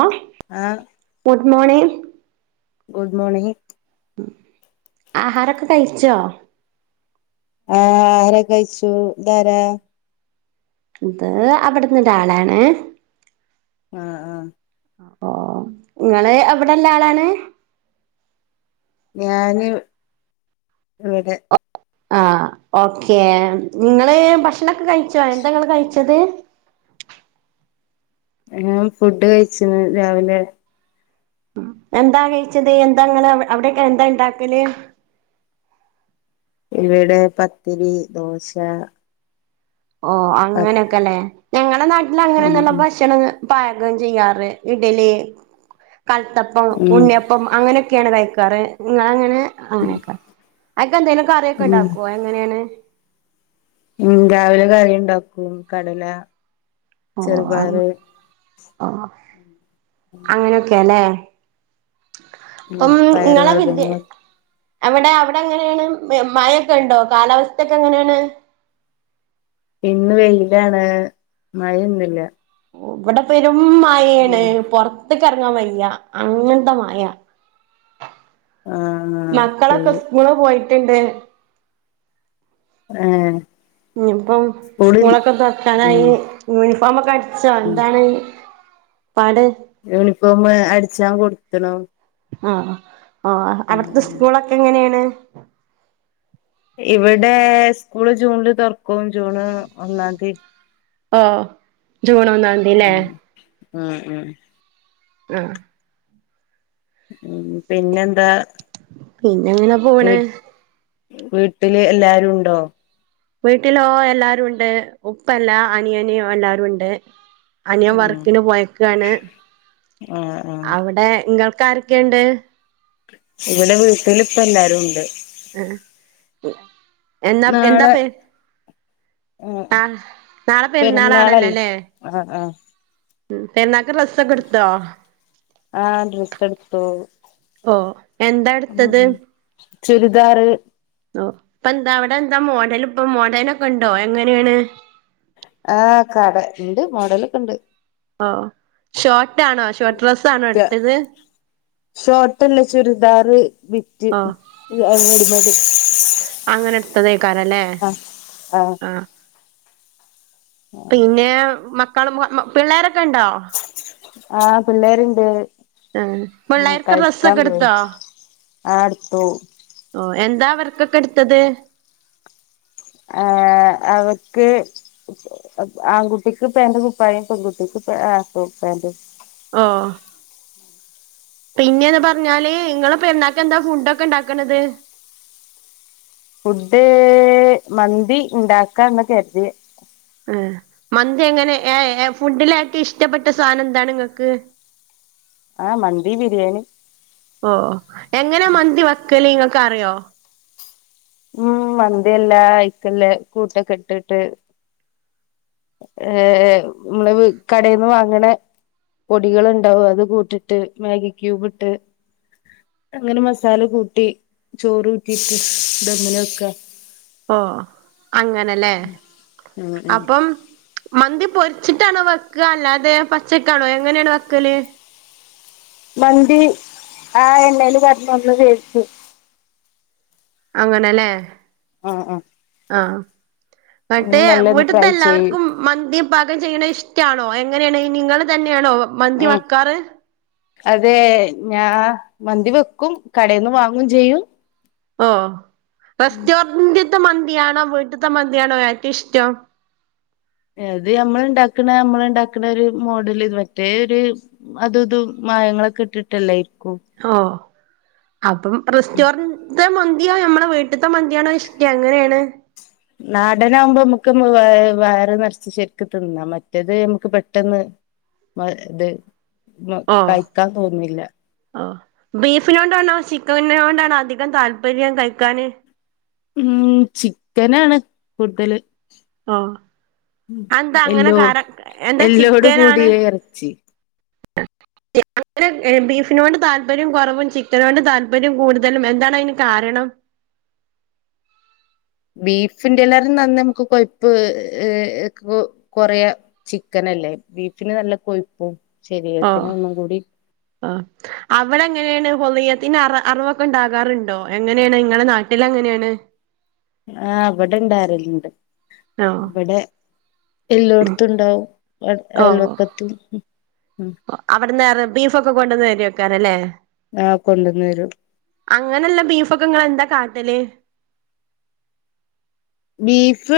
ആഹ് ആഹ് good മോണിങ്‌ good മോണിങ്‌ ഹും ആഹാരൊക്കെ കയിച്ചോ ആഹ് ആഹാരൊക്കെ കഴിച്ചു താരാ ഇത് അവിട്ന്ന് ധാളാണ് ആഹ് ആഹ് ഓഹ് ങ്ങള് അവിടെല്ലാളാണ് ഞാന് വടെ ആഹ് ഓക്കെ ങ്ങള് ഭക്ഷണൊക്കെ കഴിച്ചോ എന്താങ്ങള് കഴിച്ചത് ഞാം ഫുഡ് കഴിച്ച്ണ് രാവിലെ എന്താ കയ്ച്ചത് എന്താങ്ങള് അവ് അവ്ടൊക്കെ എന്താ ണ്ടാക്കല് ഇവിടെ പത്തിരി ദോശ ഓഹ് അങ്ങനൊക്കെ ലെ ഞങ്ങളെ നാട്ടില് ഉം അങ്ങനൊന്നുള്ള ഭഷണം പാകം ചെയ്യാറ് ഇഡ്ലി കൽത്തപ്പം, ഉം ഉണ്ണിയപ്- പ്പം അങ്ങനൊക്കേണ് കയ്ക്കാറ്. ങ്ങളങ്ങനെ അങ്ങനൊക്കെ അയ്ക്കെ ന്തേലും കറിയൊക്കെ ഉം ണ്ടാക്കോ എങ്ങനെണ് ഉം രാവിലെ കറിണ്ടാക്കും കടല ഓഹ് അങ്ങ് ചെറുപയറ് ഓഹ് അങ്ങനൊക്കെ ലെ ഉം പ്പം പയറ് ങ്ങളെ വിദ്യേ വർഗ്ഗങ്ങള് അവിടെ അവിടെ എങ്ങനെണ് മെ മഴൊക്കെണ്ടോ കാലാവസ്ഥൊക്കെ എങ്ങനെണ് പിൻന്ന് വെയിലാണ് മഴെന്നുല്ല ഓഹ് ബടെ പെരും മയേണ് പൊർ ത്ത്ക്കർങ്ങാം വയ്യ അങ്ങൻത്തെ മയ ആഹ് മക്കളൊക്കെ ശരി സ്കൂള് പോയിറ്റ്ണ്ട് ഏഹ് ഞ് പ്പം സ്കൂളിൽ സ്കൂളക്കെ തൊർക്കാനായി ഉം യൂനിഫോമൊക്കെ അട്ച്ചോ ഉം എന്താണ് പാട് യൂണിഫോമ് അട്ചാം കൊട്ത്ത്ണു ആഹ് ഓഹ് അൻക്ക് ഉം സ്കൂളക്കെ എങ്ങനെണ് ഇവിടെ സ്കൂള് ജൂൺല് തൊറ്ക്കും ജൂണ് ഒന്നാന്തി ആഹ് ജൂണ് ഒന്നാ ഉം ഉം ഉം ആഹ് ഉം പിന്നെന്താ പിന്നെ എങ്ങനെ വീ പോണ് വീട്ട്ല് എല്ലാരുണ്ടോ വീട്ടിലോ എല്ലാരുണ്ട് ഉപ്പല്ല അനിയന് എല്ലാരുണ്ട് അനിയൻ ഉം വർക്കിന് പോയേക്കാണ് ആഹ് ആഹ് അവിടെ ഇങ്കൾക്കാരൊക്കെണ്ട് ഇവിടെ വീട്ടില് പ്പല്ലാരുണ്ട് ഏഹ് എന്നാ എന്താ നാളെ പ്പെ ഉം ആഹ് നാളെ പെരുന്നാളല്ലേ പെര്ന്നാളാണല്ലോലെ ആഹ് ആഹ് ഉം പെര്ന്നാക്ക് ഡ്രസ്സക്കെട്ത്തോ ആഹ് ഡ്രെസ്സ്ട്ത്തു ഓ എന്താ ഹ് എടുത്തത് ഹും ചുരിദാറ് ഓഹ് ഇപ്പന്താ അവിടെന്താ മോഡല് പ്പം മോഡേനൊക്കണ്ടോ എങ്ങനേണ് ആഹ് കട ഇണ്ട് മോഡലൊക്കണ്ട് ഓഹ് ഷോട്ടാണോ ഷോട്ട് ഡ്രസ്സാണോ എട്ത്തത് ഷോട്ടല്ല ചുരിദാറ് ബിറ്റ് ഓ ല്ല റെഡിമേഡ് അങ്ങനെ എട്ത്തതയ്ക്കാരല്ലേ ആഹ് ആഹ് പിന്നെ മക്കളും മ്വ മൊ പിള്ളോരക്കണ്ടോ ആഹ് പിള്ളേര്ണ്ട് ആഹ് പ്ള്ളേർക്ക് ഡ്രസ്സക്കെട്ത്തോ ആഹ് ട്ത്തു ഓഹ് എന്താ അവര്ക്കൊക്കെ എട്ത്തത് ആഹ് അവർക്ക് അഗ് ആൺകുട്ടിക്ക് പേന്റും കുപ്പായും പെൺകുട്ടിക്ക് പേ പോ പേന്റ് ആഹ് പിന്നെന്ന് പർഞ്ഞാല് ഇങ്ങള പെര്ന്നാക്കന്താ ഫുഡ്ഡൊക്കെ ണ്ടാക്ക്ണത് ഫുഡ്ഡ് മന്തി ഇണ്ടാക്കാന്ന് കര്തിയെ ഏഹ് മന്തി എങ്ങനെ ഏഹ് ഏഹ് ഫുഡ്ഡില് ഏറ്റു ഇഷ്റ്റപ്പെട്ട സാനംന്താണ് ഇങ്ങക്ക് ആഹ് മന്തി ബിരിയാണി ഓഹ് എങ്ങനെ മന്തി വെക്കല് ങ്ങൾക്ക് അറിയോ ഉം മന്തി എല്ലാ അയ്ക്ക്ല്ലേ കൂട്ടൊക്കെ ഇട്ടിട്ട് ഏ നമ്മള് കടയിൽന്ന് വാങ്ങ്ണെ പൊടികളുണ്ടാവും അത് കൂട്ടിട്ട് മാഗി ക്യൂബ് ഇട്ട് അങ്ങനെ മസാല കൂട്ടി ചോറ് ഊറ്റിയിട്ട് ദമ്മില് വെക്കാ ഓഹ് അങ്ങനെല്ലേ ഉം ഉം അപ്പം മന്തി പൊരിച്ചിട്ടാണോ വെക്ക അല്ലാതെ പച്ചക്കാണോ എങ്ങനെയാണ് വെക്കല് മന്തി ആ എണ്ണേല് കടന്നൊന്ന് വേവിച്ച് അങ്ങനെല്ലേ ആഹ് ആഹ് ആഹ് ന്നട്ടേ മെല്ലെ ഒന്ന് വീട്ട്ത്തെ ഫ്രൈ ചെയ്യും എല്ലാവർക്കും മന്തി പാകം ചെയ്യണത് ഇഷ്ടാണോ എങ്ങനെയാണ് നിങ്ങൾ തന്നെയാണോ മന്തി ഉം വക്കാറ് അതെ ഞാ മന്തി വെക്കും കടയിൽന്ന് വാങ്ങും ചെയ്യും ഓഹ് ഉം റെസ്റ്റോറന്റിത്തെ മന്തിയാണോ വീട്ടത്തെ മന്തിയാണോ ഏറ്റവും ഇഷ്ടം അത് നമ്മൾ ഇണ്ടാക്ണ നമ്മൾ ഇണ്ടാക്കണ ഒരു മോഡല് മറ്റേ ഒരു അതും ഇതും മായങ്ങളൊക്കെ ഇട്ടിട്ടല്ലേയ്ക്കും ഓഹ് അപ്പം ഉം റെസ്റ്റോറന്റ്ത്തെ മന്തിയോ നമ്മളെ വീട്ട- വീട്ടിത്തെ മന്തിയാണോ ഇഷ്ട എങ്ങനെയാണ് നാടനാകുമ്പോ നമക്ക് വ വയറ് നറച്ചു ശരിക്ക് തിന്നാ മറ്റേത് നമുക്ക് പെട്ടെന്ന് ഇത് മ കഴിക്കാൻ തോന്നില്ല ഓഹ് ബീഫിനോണ്ടാണോ ചിക്കനിനെ കൊണ്ടാണോ അധികം താല്പര്യം കഴിക്കാാന് ഉം ചിക്കനാണ് കൂടുതല് ഓ ഉം അതെന്താ അങ്ങനെ എല്ലോ കാര എല്ലോട് കൂടിയ ഇറച്ചി [inaudible] അല്ല ബീഫിനോണ്ട് താല്പര്യം കുറവും ചിക്കനോണ്ട് താല്പര്യം കൂടുതലും എന്താണ് അതിന് കാരണം ബീഫിന്റെല്ലാറെ നന്ന നമുക്ക് കൊഴപ്പ് കൊറിയ ചിക്കനല്ലേ ബീഫിന് നല്ല കൊഴുപ്പും ശരീരത്തിന് ഒന്നും കൂടി ആഹ് അവടെ എങ്ങനെയാണ് ഹൊളിയത്തിന്റെ അറവൊക്കെ ഉണ്ടാകാറുണ്ടോ എങ്ങനെയാണ് ഇങ്ങളെ നാട്ടിൽ എങ്ങനെയാണ് ആഹ് വിടെ ഇണ്ടാകല്ണ്ട് ഓ ഇവിടെ എല്ലോടത്തും ഉണ്ടാവും അയൽവക്കത്തും അവിടെന്ന് ബീഫ ഒക്കെ കൊണ്ടുന്ന് കരി വക്കാറല്ലേ ആ കൊണ്ടൊന്നരും അങ്ങനെള്ള ബീഫൊക്കങ്ങളെ ന്താ കാട്ടല് ബീഫ്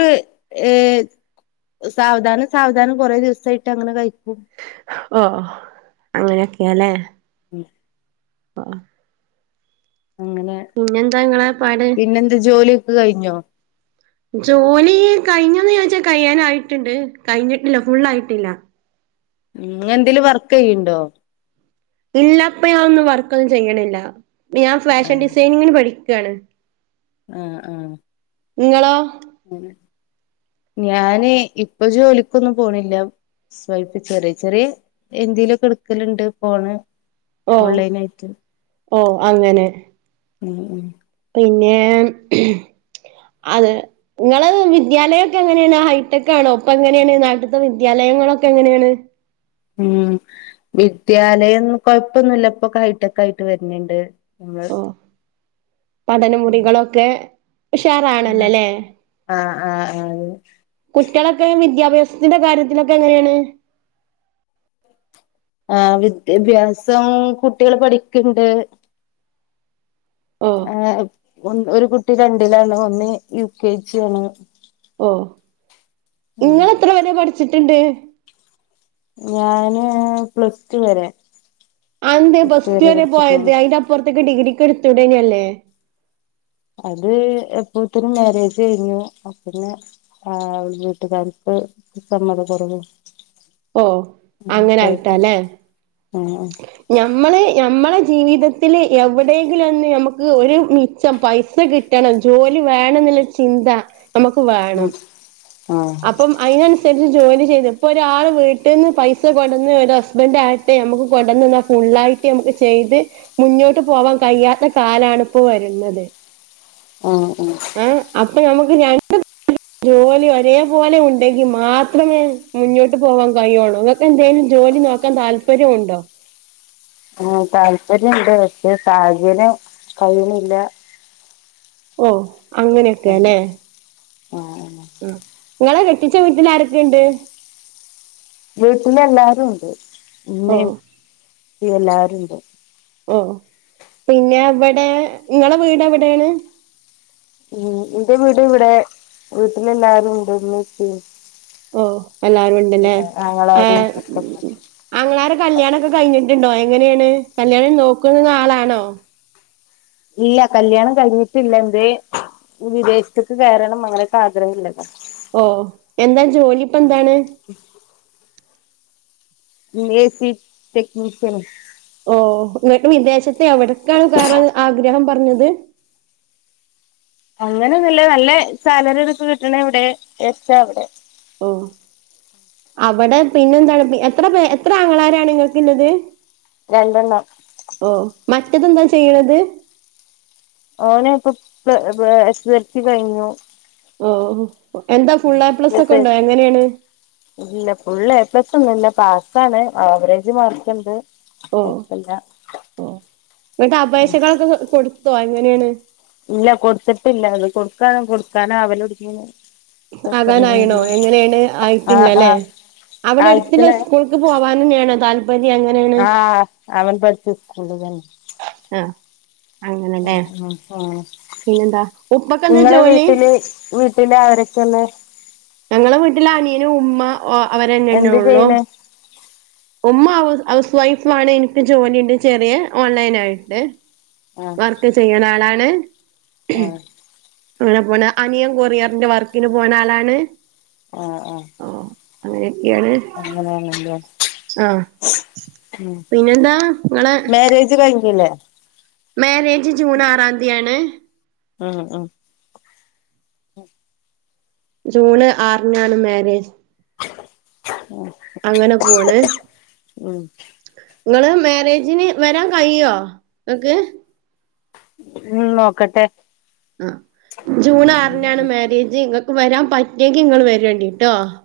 ഏഹ സാവധാനം സാവധാനം കുറേ ദിവസായിട്ട് അങ്ങനെ കഴിക്കും ഓ അങ്ങനൊക്കെയാല്ലേ ഉം ആ അങ്ങനെ പിന്നെന്താങ്ങളെ പാട് പിന്നെന്ത് ജോലിയൊക്കെ കഴിഞ്ഞോ ജോലി കഴിഞ്ഞന്ന് ചോദച്ചാൽ കഴ്യാനായിട്ടുണ്ട് കഴിഞ്ഞിട്ടില്ല ഫുള്ള് ആയിട്ടില്ല ങ്ങളെന്തെലും വർക്ക് യ്യുണ്ടോ ഇല്ലപ്പ ഞാൻൊന്നും വർക്കൊന്നും ചെയ്യണില്ല ഞാൻ ആ ഫാഷൻ ഡിസൈനിങ്ങിന് പഠിക്കയാണ് ആഹ് ആഹ് ഇങ്ങളോ? ഞാന് ഇപ്പ ജോലിക്കൊന്നും പോണില്ല സ്വല്പ്പ ചെറിയ ചെറിയ എന്തേലുക്കെടുക്കലുണ്ട് പോണ് ഓ ഓൺലൈനായിട്ട് ഓ അങ്ങനെ ഉം ഉം പിന്നെ അത് നിങ്ങള് വിദ്യാലയംക്കെ എങ്ങനെയാണ് ഹൈടെക്കാ ണോ പ്പ എങ്ങനെയാണ് നാട്ടിത്തെ വിദ്യാലയങ്ങളൊക്കെ എങ്ങനെയാണ് ഉം വിദ്യാലയംന്ന കൊഴപ്പൊന്നുല്ലപ്പോക്ക ഹൈടെക് ആയിട്ട് വരുന്നിണ്ട് ഓഹ് പഠനമുറികളൊക്കെ ഉഷാറാണല്ലോല്ലേ ആഹ് ആഹ് ആഹ് കുട്ടിളൊക്കെ വിദ്യാഭ്യാസത്തിന്റെ കാര്യത്തിലൊക്കെ എങ്ങനെയാണ് ആഹ് വിദ്യാഭ്യാസം കുട്ടിയൾ പഠിക്കണ്ട് ഓ ആഹ് ഒരു കുട്ടി രണ്ടിലാണ് ഒന്ന് യു കെ ജി ആണ് ഓഹ് ഉം ഇങ്ങെളെത്ര വരെ പഠിച്ചിട്ടുണ്ട് ഞാന് പ്ലസ് റ്റുവരെ അന്തേ പ്ലസ്റ്റ് വരെ പോയത് അയിന്റെ അപ്പൊറത്തേക്ക് ഡിഗ്രിക്ക് എടുത്തുടേനല്ലേ അത് എപ്പോത്തനു മാരേജ് കഴിഞ്ഞു പിന്നെ ആഹ് അവടെ വീട്ടുകാർക്ക് സമ്മതകൊറവ് ഓഹ് അങ്ങനായിട്ടല്ലെ ആഹ് നമ്മള് നമ്മള ജീവിതത്തില് എവിടെയെങ്കിലുംന്ന് നമുക്ക് ഒരു മിച്ചം പൈസ കി ട്ടണം ജോലി വേണം എന്നുള്ള ചിന്ത നമുക്ക് ഉം വേണം ആഹ് അപ്പം.. അയിനനുസരിച്ച് ജോലി ചെയ്ത് ഇപ്പൊ ഒരാൾ വീട്ടിന്ന് പൈസ കൊടന്ന് ഒരു ഹസ്ബൻഡ ആകട്ടെ നമുക്ക്. കൊടന്ന്ന്ന ഫുള്ളായിട്ട് നമുക്ക് ചെയ്ത് മുന്നോട്ട് പോവാൻ കഴിയാത്ത കാലണി ഇപ്പോ വരുന്നത് ആഹ് ആഹ് ഏഹ് അപ്പ നമുക്ക് ഞൻ ജോലി ഒരേ പോലെ ഉണ്ടെങ്കി മാത്രമേ മുന്നോട്ട് പോവാൻ കഴിയുള്ളൂ അ.. ങ്ങക്കെന്തേലും ജോലി നോക്കാൻ താല്പര്യം ഉണ്ടോ? ആഹ് താല്പര്യംണ്ട് പക്ഷെ സാഹചര്യം കഴിയുന്നില്ല ഓഹ് അങ്ങനെക്കെല്ലെ ആഹ് ആഹ് ഇങ്ങളെ കെട്ടിച്ച വീട്ടിൽ ആരൊക്കെയണ്ട് വീട്ടിലെല്ലാരും ഉണ്ട് ഓ ഇമ്മീം ഇപ്പോം എല്ലാരുണ്ട് ഓഹ് പിന്നെ എവിടെ നിങ്ങളെ വീട് എവിടെണ് ഉം എന്റെ വീട് ഇവിടെ വീട്ടിലല്ലാരും ഉണ്ട് ഉമ്മീം പ്പി ഓഹ് എല്ലാരുണ്ട്ല്ലേ ആങ്ങളാരും ആഹ് ഒക്കെ ഉണ്ട്. ആങ്ങളാരെ കല്യാണൊക്കെ കഴിഞ്ഞിട്ടുണ്ടോ എങ്ങനെയാണ് കല്യാണം നോക്കുന്ന ആളാണോ ഇല്ല കല്ല്യാണം കഴിഞ്ഞിട്ടില്ല എന്തയ് വിദേശത്തേക്ക് കയറണം അങ്ങനെയൊക്കെ ആഗ്രഹള്ളത് ഓഹ് എന്താ ജോലിപ്പ എന്താണ് ജോലി എസി ടെക്നിഷ്യൻ ഓഹ് ഇങ്ങക്ക് വിദേശത്ത് എവിടക്കാണ് കേറാൻ ആഗ്രഹം പറഞ്ഞത് അങ്ങനെ ഒന്നുല്ല നല്ല സാലറി ഇതൊക്കെ കിട്ട്ണ എവിടെച്ച അവിടെ ഓ അവിടെ പിന്നെ എന്താണ് എത്ര പേ എത്ര ആങ്ങളാരാണ് ഇങ്ങൾക്ക്ള്ളത് രണ്ടെണ്ണം ഓഹ് മറ്റേതെന്താ ചെയ്യ്ണത് ഓന് ഇപ്പം പ്ല എസ് എസ് എൽ സി കഴിഞ്ഞു ഓ എന്താ ഫുള്ള് എ പ്ലസ് ഒക്കെ ഉണ്ടോ എങ്ങനെയാണ് ഇല്ല ഫുള്ള് എ പ്ലസ് ഒന്നും ഇല്ല പാസ്സാണ് ആവറേജ് മാർക്ക് ഉണ്ട് ഓ കുഴപ്പമില്ല ഓ എന്നിട്ട് ഉം. അപേക്ഷകളൊക്കെ കൊടുത്തോ എങ്ങനെയാണ് ഇല്ല കൊട്ത്തിട്ടില്ല അത് കൊടുക്കാ കൊടുക്കാനാവലൊടങ്ങിണ് ആകാനായിണോ എങ്ങനെയാണ് ആ ആ ആയിട്ടില്ലല്ലെ അവിടെ അടുത്തുള്ള അയക്കണേ സ്കൂൾ [unintelligible] [unintelligible] അങ്ങനെ ആഹ് അവൻ പഠിച്ച സ്കൂൾ തന്നെ ആഹ് അങ്ങനെല്ലേ പിന്നെന്താ ഉപ്പക്ക് [unintelligible] എന്താ നിങ്ങളെ ജോലി വീട്ടില് വീട്ടില് ആരൊക്കെ ഒള്ളെ ഞങ്ങളെ വീട്ടില് അനിയന് ഉമ്മ അവരന്നെന്നെ എന്ത് ഉള്ളൂ ചെയ്യണെ ഉമ്മ ഹൗസ് ഹൗസ് വൈഫ് ആണ് എനിക്ക് ജോലിയുണ്ട് ചെറിയ ഓൺലൈൻ ആയിട്ട് ആഹ് വർക്ക് ചെയ്യണ ആളാണ് ആഹ് അങ്ങനെ പോണ്‌ അനിയൻ കൊറിയറിന്റെ വർക്കിന് പോണെ ആളാണ് ആഹ് ആഹ് ഓ അങ്ങനെയൊക്കെയാണ് അങ്ങനെ ആണല്ലേ ആഹ് ഉം പിന്നെന്താ നിങ്ങളെ മാരേജ് കഴിഞ്ഞില്ലേ മാരേജ് ജൂൺ ആറാന്തിയാണ് ആഹ് ആഹ് ജൂണ് ആറിനാണ് മാരേജ് ഉം അങ്ങനെ പോണ് നിങ്ങള് മാരേജിന് വരാൻ കഴിയോ നിങ്ങക്ക് ഉം നോക്കട്ടെ ജൂൺ ഉം ആറിനാണ് ഉം മാര്യേജ് നിങ്ങൾക്ക് വരാൻ പറ്റിയെങ്കി നിങ്ങൾ [unintelligible]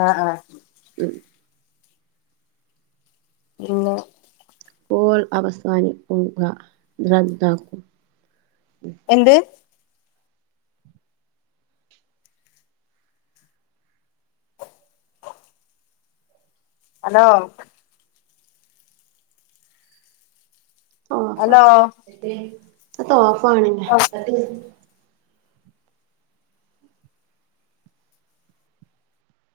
ആഹ് ആഹ് ഉം പിന്നെ പോൾ അവസാനിക്കുക റദ്ദാക്കും എന്ത് ഹലോ ഹലോ എന്തേയ് അത് ഓഫ് ആണ് [unintelligible]